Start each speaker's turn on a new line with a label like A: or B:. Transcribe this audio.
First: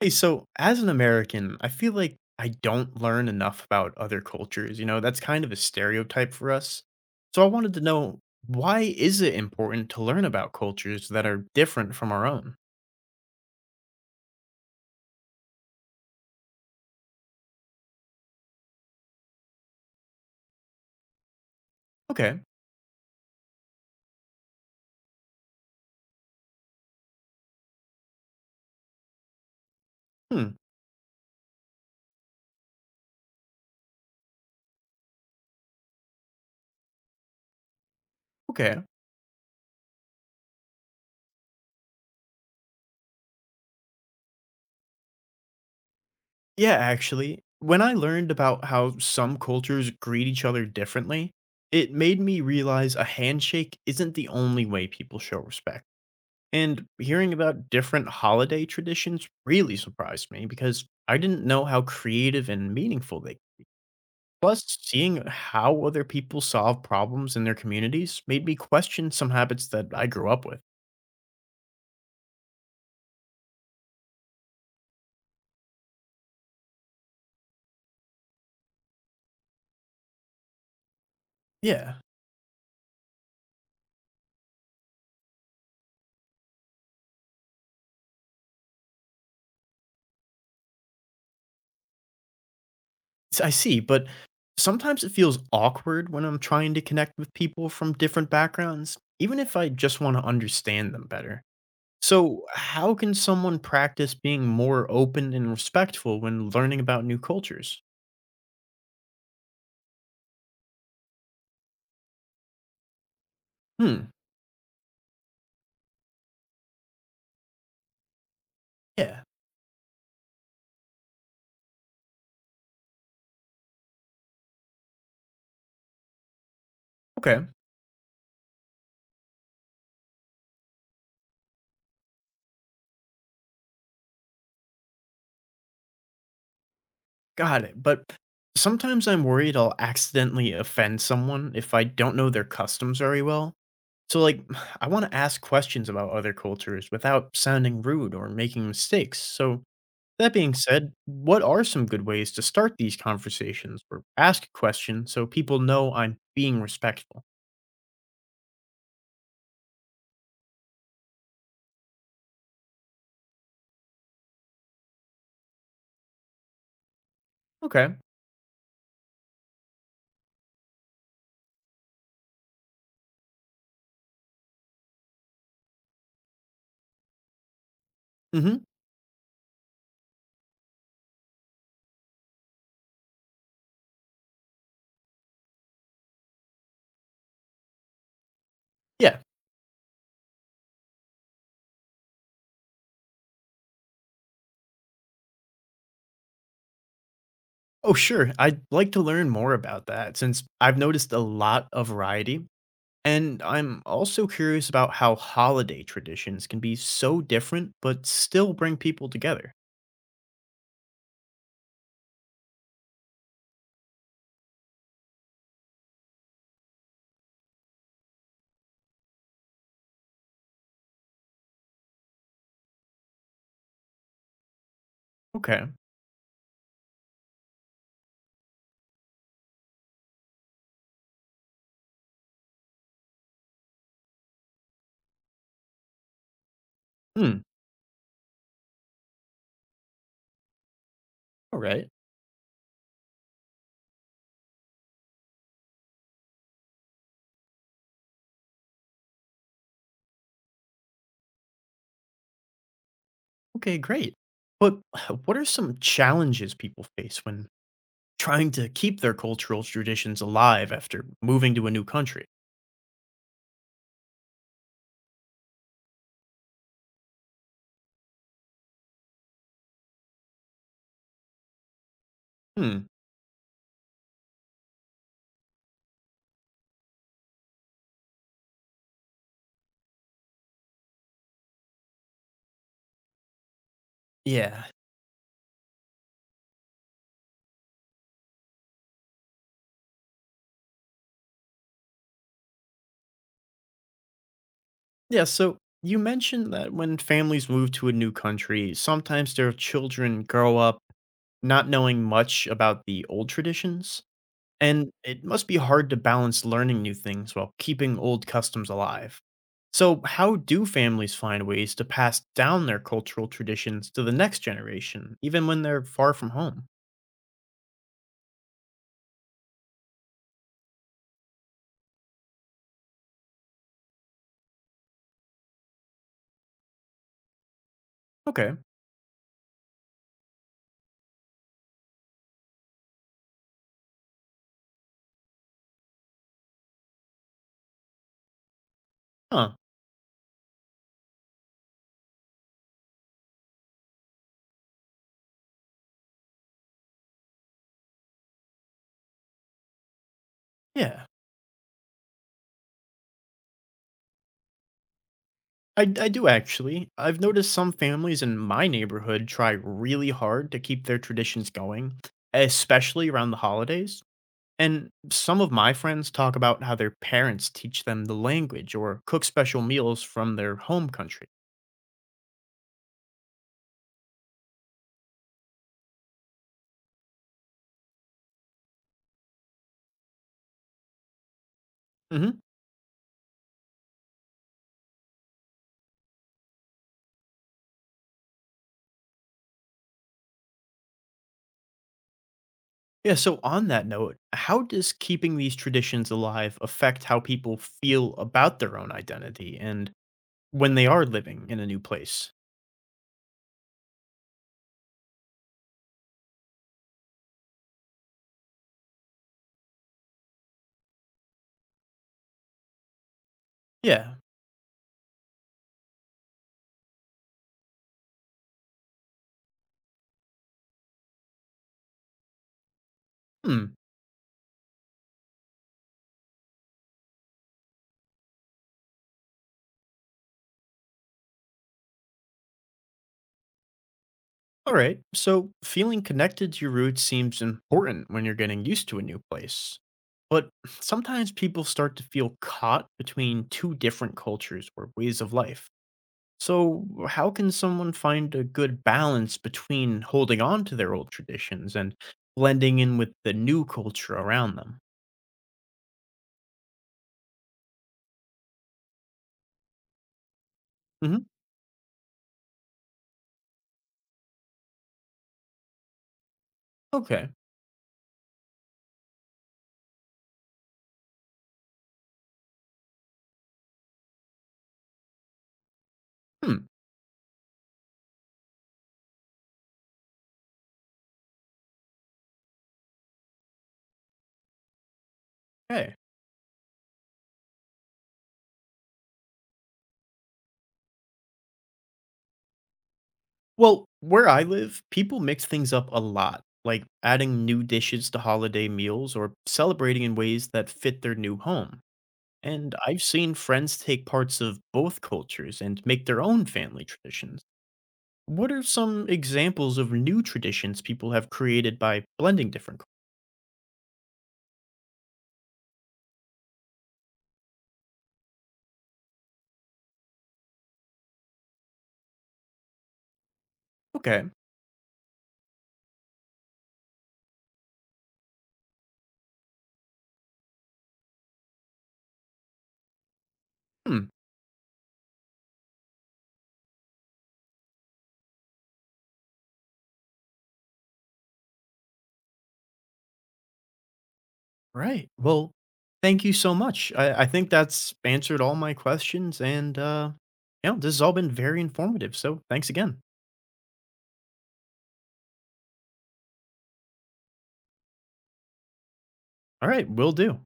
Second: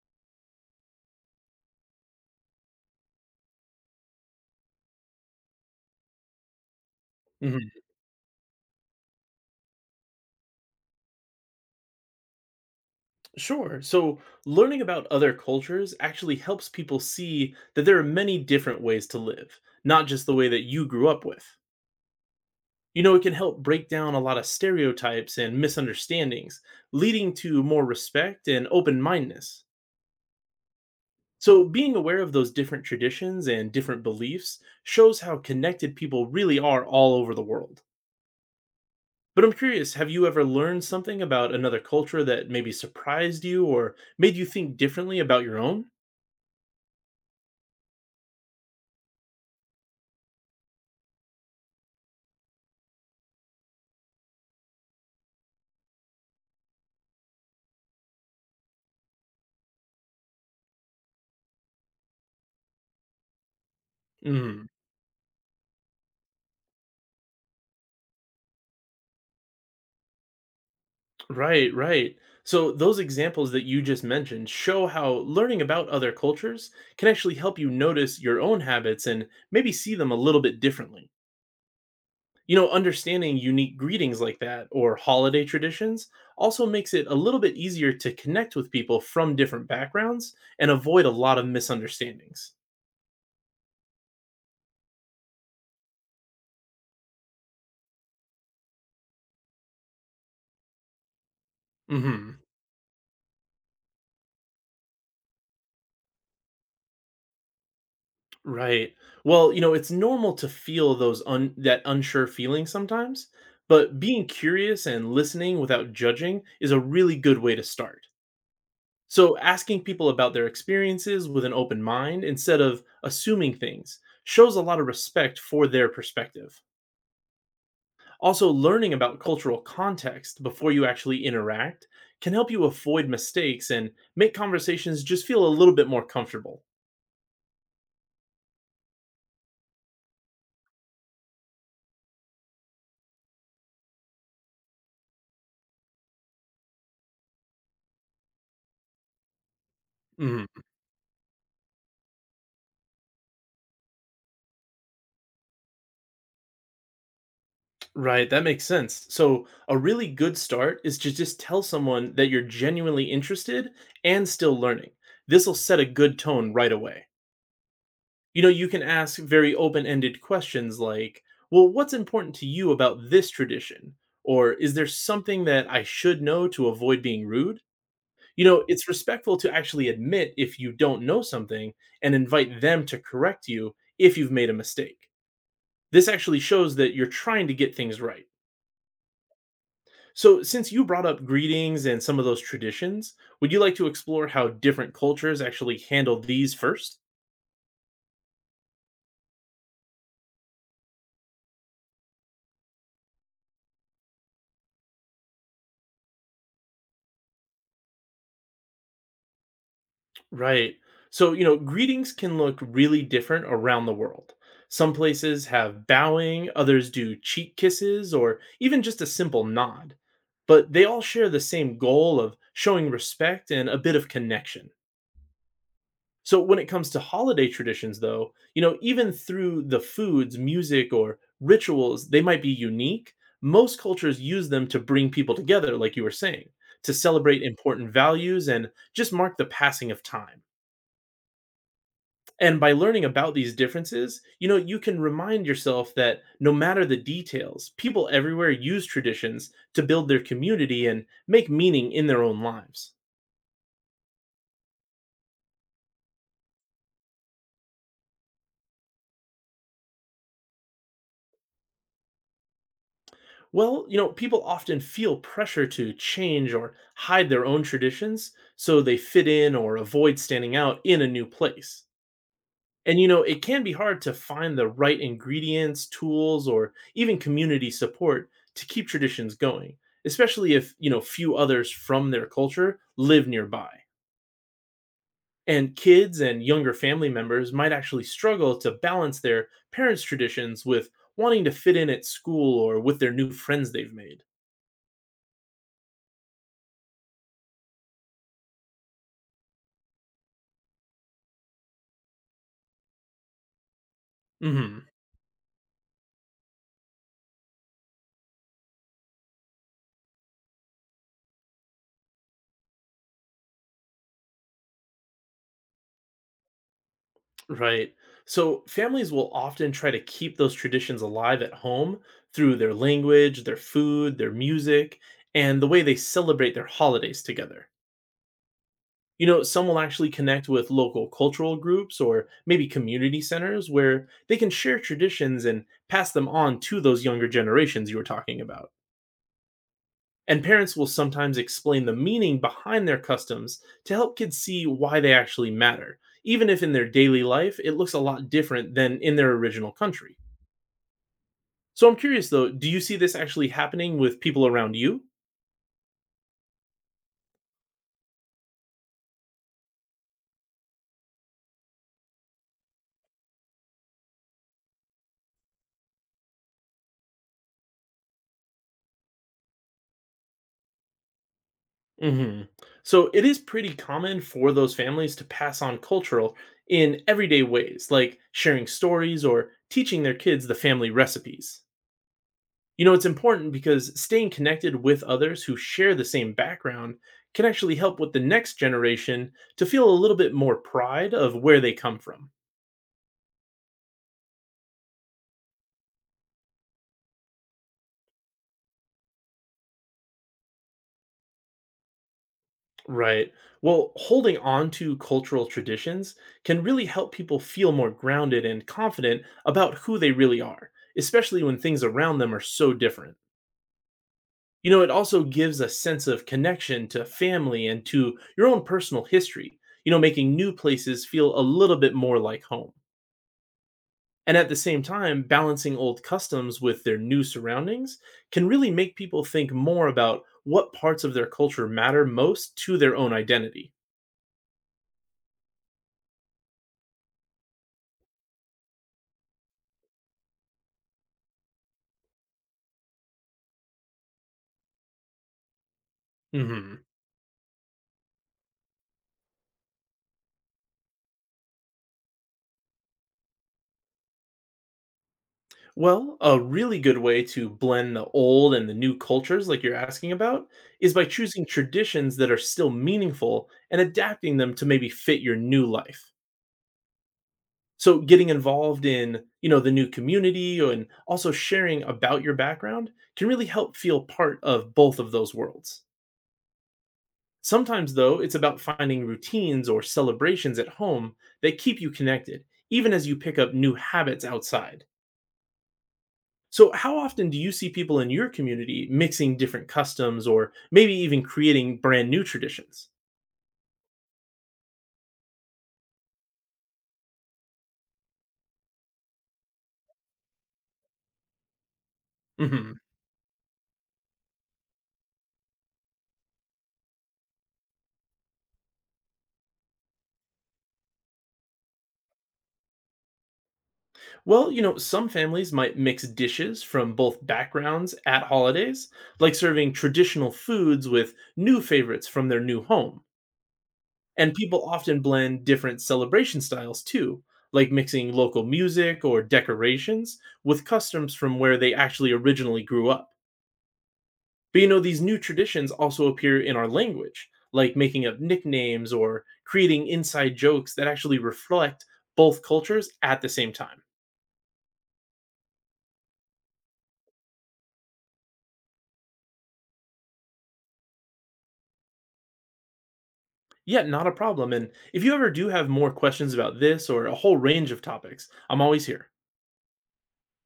A: Hey, so as an American, I feel like I don't learn enough about other cultures. You know, that's kind of a stereotype for us. So I
B: Mhm.
A: wanted to know why is it important to learn about cultures that are different from our own?
B: Sure. So, learning about other cultures actually helps people see that there are many different ways to live, not just the way that you grew up with.
A: Okay.
B: You know, it can help break down a lot of stereotypes and misunderstandings, leading to more respect and open mindedness.
A: Hmm.
B: So, being aware of those different traditions and different beliefs shows how connected people really are all over the world.
A: Okay.
B: But I'm curious, have you ever learned something about another culture that maybe surprised you or made you think differently about your own?
A: Yeah, actually, when I learned about how some cultures greet each other differently, it made me realize a handshake isn't the only way people show respect. And hearing about different holiday traditions really surprised me because I didn't know how creative and meaningful they. Plus,
B: Mhm.
A: seeing how other people solve problems in their communities made me question some habits that I grew up with.
B: Right, right. So, those examples that you just mentioned show how learning about other cultures can actually help you notice your own habits and maybe see them a little bit differently.
A: Yeah,
B: You know, understanding unique greetings like that or holiday traditions also makes it a little bit easier to connect with people from different backgrounds and avoid a lot of misunderstandings.
A: I see, but sometimes it feels awkward when I'm trying to connect with people from different backgrounds, even if I just want to understand them better.
B: Hmm.
A: So, how can someone practice being more open and respectful when learning about new cultures?
B: Right. Well, you know, it's normal to feel those un that unsure feeling sometimes, but
A: Hmm,
B: being curious and listening without judging is a really good way to start.
A: yeah.
B: So, asking people about their experiences with an open mind instead of assuming things shows a lot of respect for their perspective.
A: Okay,
B: Also, learning about cultural context before you actually interact can help you avoid mistakes and make conversations just feel a little bit more comfortable.
A: got it. But sometimes I'm worried I'll accidentally offend someone if I don't know their customs very well. So, like, I want to ask questions about other cultures without sounding rude or making mistakes. So, that
B: Mhm.
A: being said, what are some good ways to start these conversations or ask a question so people know I'm being respectful?
B: Right, that makes sense. So, a really good start is to just tell someone that you're genuinely interested and still learning. This will set a good tone right away.
A: Okay.
B: You know, you can ask very open ended questions like, well, what's important to you about this tradition? Or, is there something that I should know to avoid being rude? You know,
A: Mm-hmm.
B: it's respectful to actually admit if you don't know something and invite them to correct you if you've made a mistake. This actually shows that you're trying to get things right.
A: Yeah.
B: So, since you brought up greetings and some of those traditions, would you like to explore how different cultures actually handle these first?
A: Oh, sure. I'd like to learn more about that since I've noticed a lot of variety. And I'm also curious about how holiday traditions can be so different but still bring people together.
B: Right. So, you know, greetings can look really different around the world. Some places have bowing, others do cheek kisses, or even just a simple nod. But they all share the same goal of showing respect and a bit of connection.
A: Okay.
B: So when it comes to holiday traditions though, you know, even through the foods, music or rituals, they might be unique. Most cultures use them to bring people together like you were saying, to
A: Hmm.
B: celebrate important values and just mark the passing of time.
A: All right.
B: And by learning about these differences, you know, you can remind yourself that no matter the details, people everywhere use traditions to build their community and make meaning in their own lives.
A: Okay, great. But what are some challenges people face when trying to keep their cultural traditions alive after moving to a new country?
B: Well, you know, people often feel pressure to change or hide their own traditions so they fit in or avoid standing out in a new place.
A: Hmm.
B: And, you know, it can be hard to find the right ingredients, tools, or even community support to keep traditions going, especially if, you know, few others from their culture live nearby.
A: Yeah.
B: And kids and younger family members might actually struggle to balance their parents' traditions with wanting to fit in at school or with their new friends they've made.
A: Yeah, so you mentioned that when families move to a new country, sometimes their children grow up not knowing much about the old traditions,
B: Hmm.
A: and it must be hard to balance learning new things while keeping old customs alive. So, how do families find ways to pass down their cultural traditions to the next generation, even when they're far from home?
B: Right. So families will often try to keep those traditions alive at home through their language, their food, their music, and the way they celebrate their holidays together.
A: Okay.
B: You know, some will actually connect with local cultural groups or maybe community centers where they can share traditions and pass them on to those younger generations you were talking about.
A: Huh.
B: And parents will sometimes explain the meaning behind their customs to help kids see why they actually matter, even if in their daily life it looks a lot different than in their original country.
A: Yeah.
B: So I'm curious though, do you see this actually happening with people around you?
A: I do actually. I've noticed some families in my neighborhood try really hard to keep their traditions going, especially around the holidays. And some of my friends talk about how their parents teach them the language or cook special meals from their home country.
B: Hmm. So it is pretty common for those families to pass on cultural in everyday ways, like sharing stories or teaching their kids the family recipes.
A: Mhm.
B: You know, it's important because staying connected with others who share the same background can actually help with the next generation to feel a little bit more pride of where they come from.
A: Yeah, so on that note, how does keeping these traditions alive affect how people feel about their own identity and when they are living in a new place?
B: Right. Well, holding on to cultural traditions can really help people feel more grounded and confident about who they really are, especially when things around them are so different.
A: Yeah.
B: You know, it also gives a sense of connection to family and to your own personal history, you know, making new places feel a little bit more like home.
A: Hmm.
B: And at the same time, balancing old customs with their new surroundings can really make people think more about what parts of their culture matter most to their own identity.
A: All right. So feeling connected to your roots seems important when you're getting used to a new place. But sometimes people start to feel caught between two different cultures or ways of life.
B: Hmm.
A: So, how can someone find a good balance between holding on to their old traditions and blending in with the new culture around them?
B: Well, a really good way to blend the old and the new cultures, like you're asking about, is by
A: Hmm.
B: choosing traditions that are still meaningful and adapting them to maybe fit your new life.
A: Okay.
B: So, getting involved in, you know, the new community and also sharing about your background can really help feel part of both of those worlds.
A: Hmm.
B: Sometimes, though, it's about finding routines or celebrations at home that keep you connected, even as you pick up new habits outside.
A: Hey.
B: So, how often do you see people in your community mixing different customs or maybe even creating brand new traditions?
A: Well, where I live, people mix things up a lot, like adding new dishes to holiday meals or celebrating in ways that fit their new home. And
B: Hmm.
A: I've seen friends take parts of both cultures and make their own family traditions. What are some examples of new traditions people have created by blending different cultures?
B: Well, you know, some families might mix dishes from both backgrounds at holidays, like serving traditional foods with new favorites from their new home.
A: Okay.
B: And people often blend different celebration styles too, like mixing local music or decorations with customs from where they actually originally grew up.
A: Hmm,
B: But you know, these new traditions also appear in our language, like making up nicknames or creating inside jokes that actually reflect both cultures at the same time.
A: right. Well, thank you so much. I think that's answered all my questions. And, you know, this has all been very informative. So thanks again.
B: Yeah, not a problem. And if you ever do have more questions about this or a whole range of topics, I'm always here.
A: All right. Will do.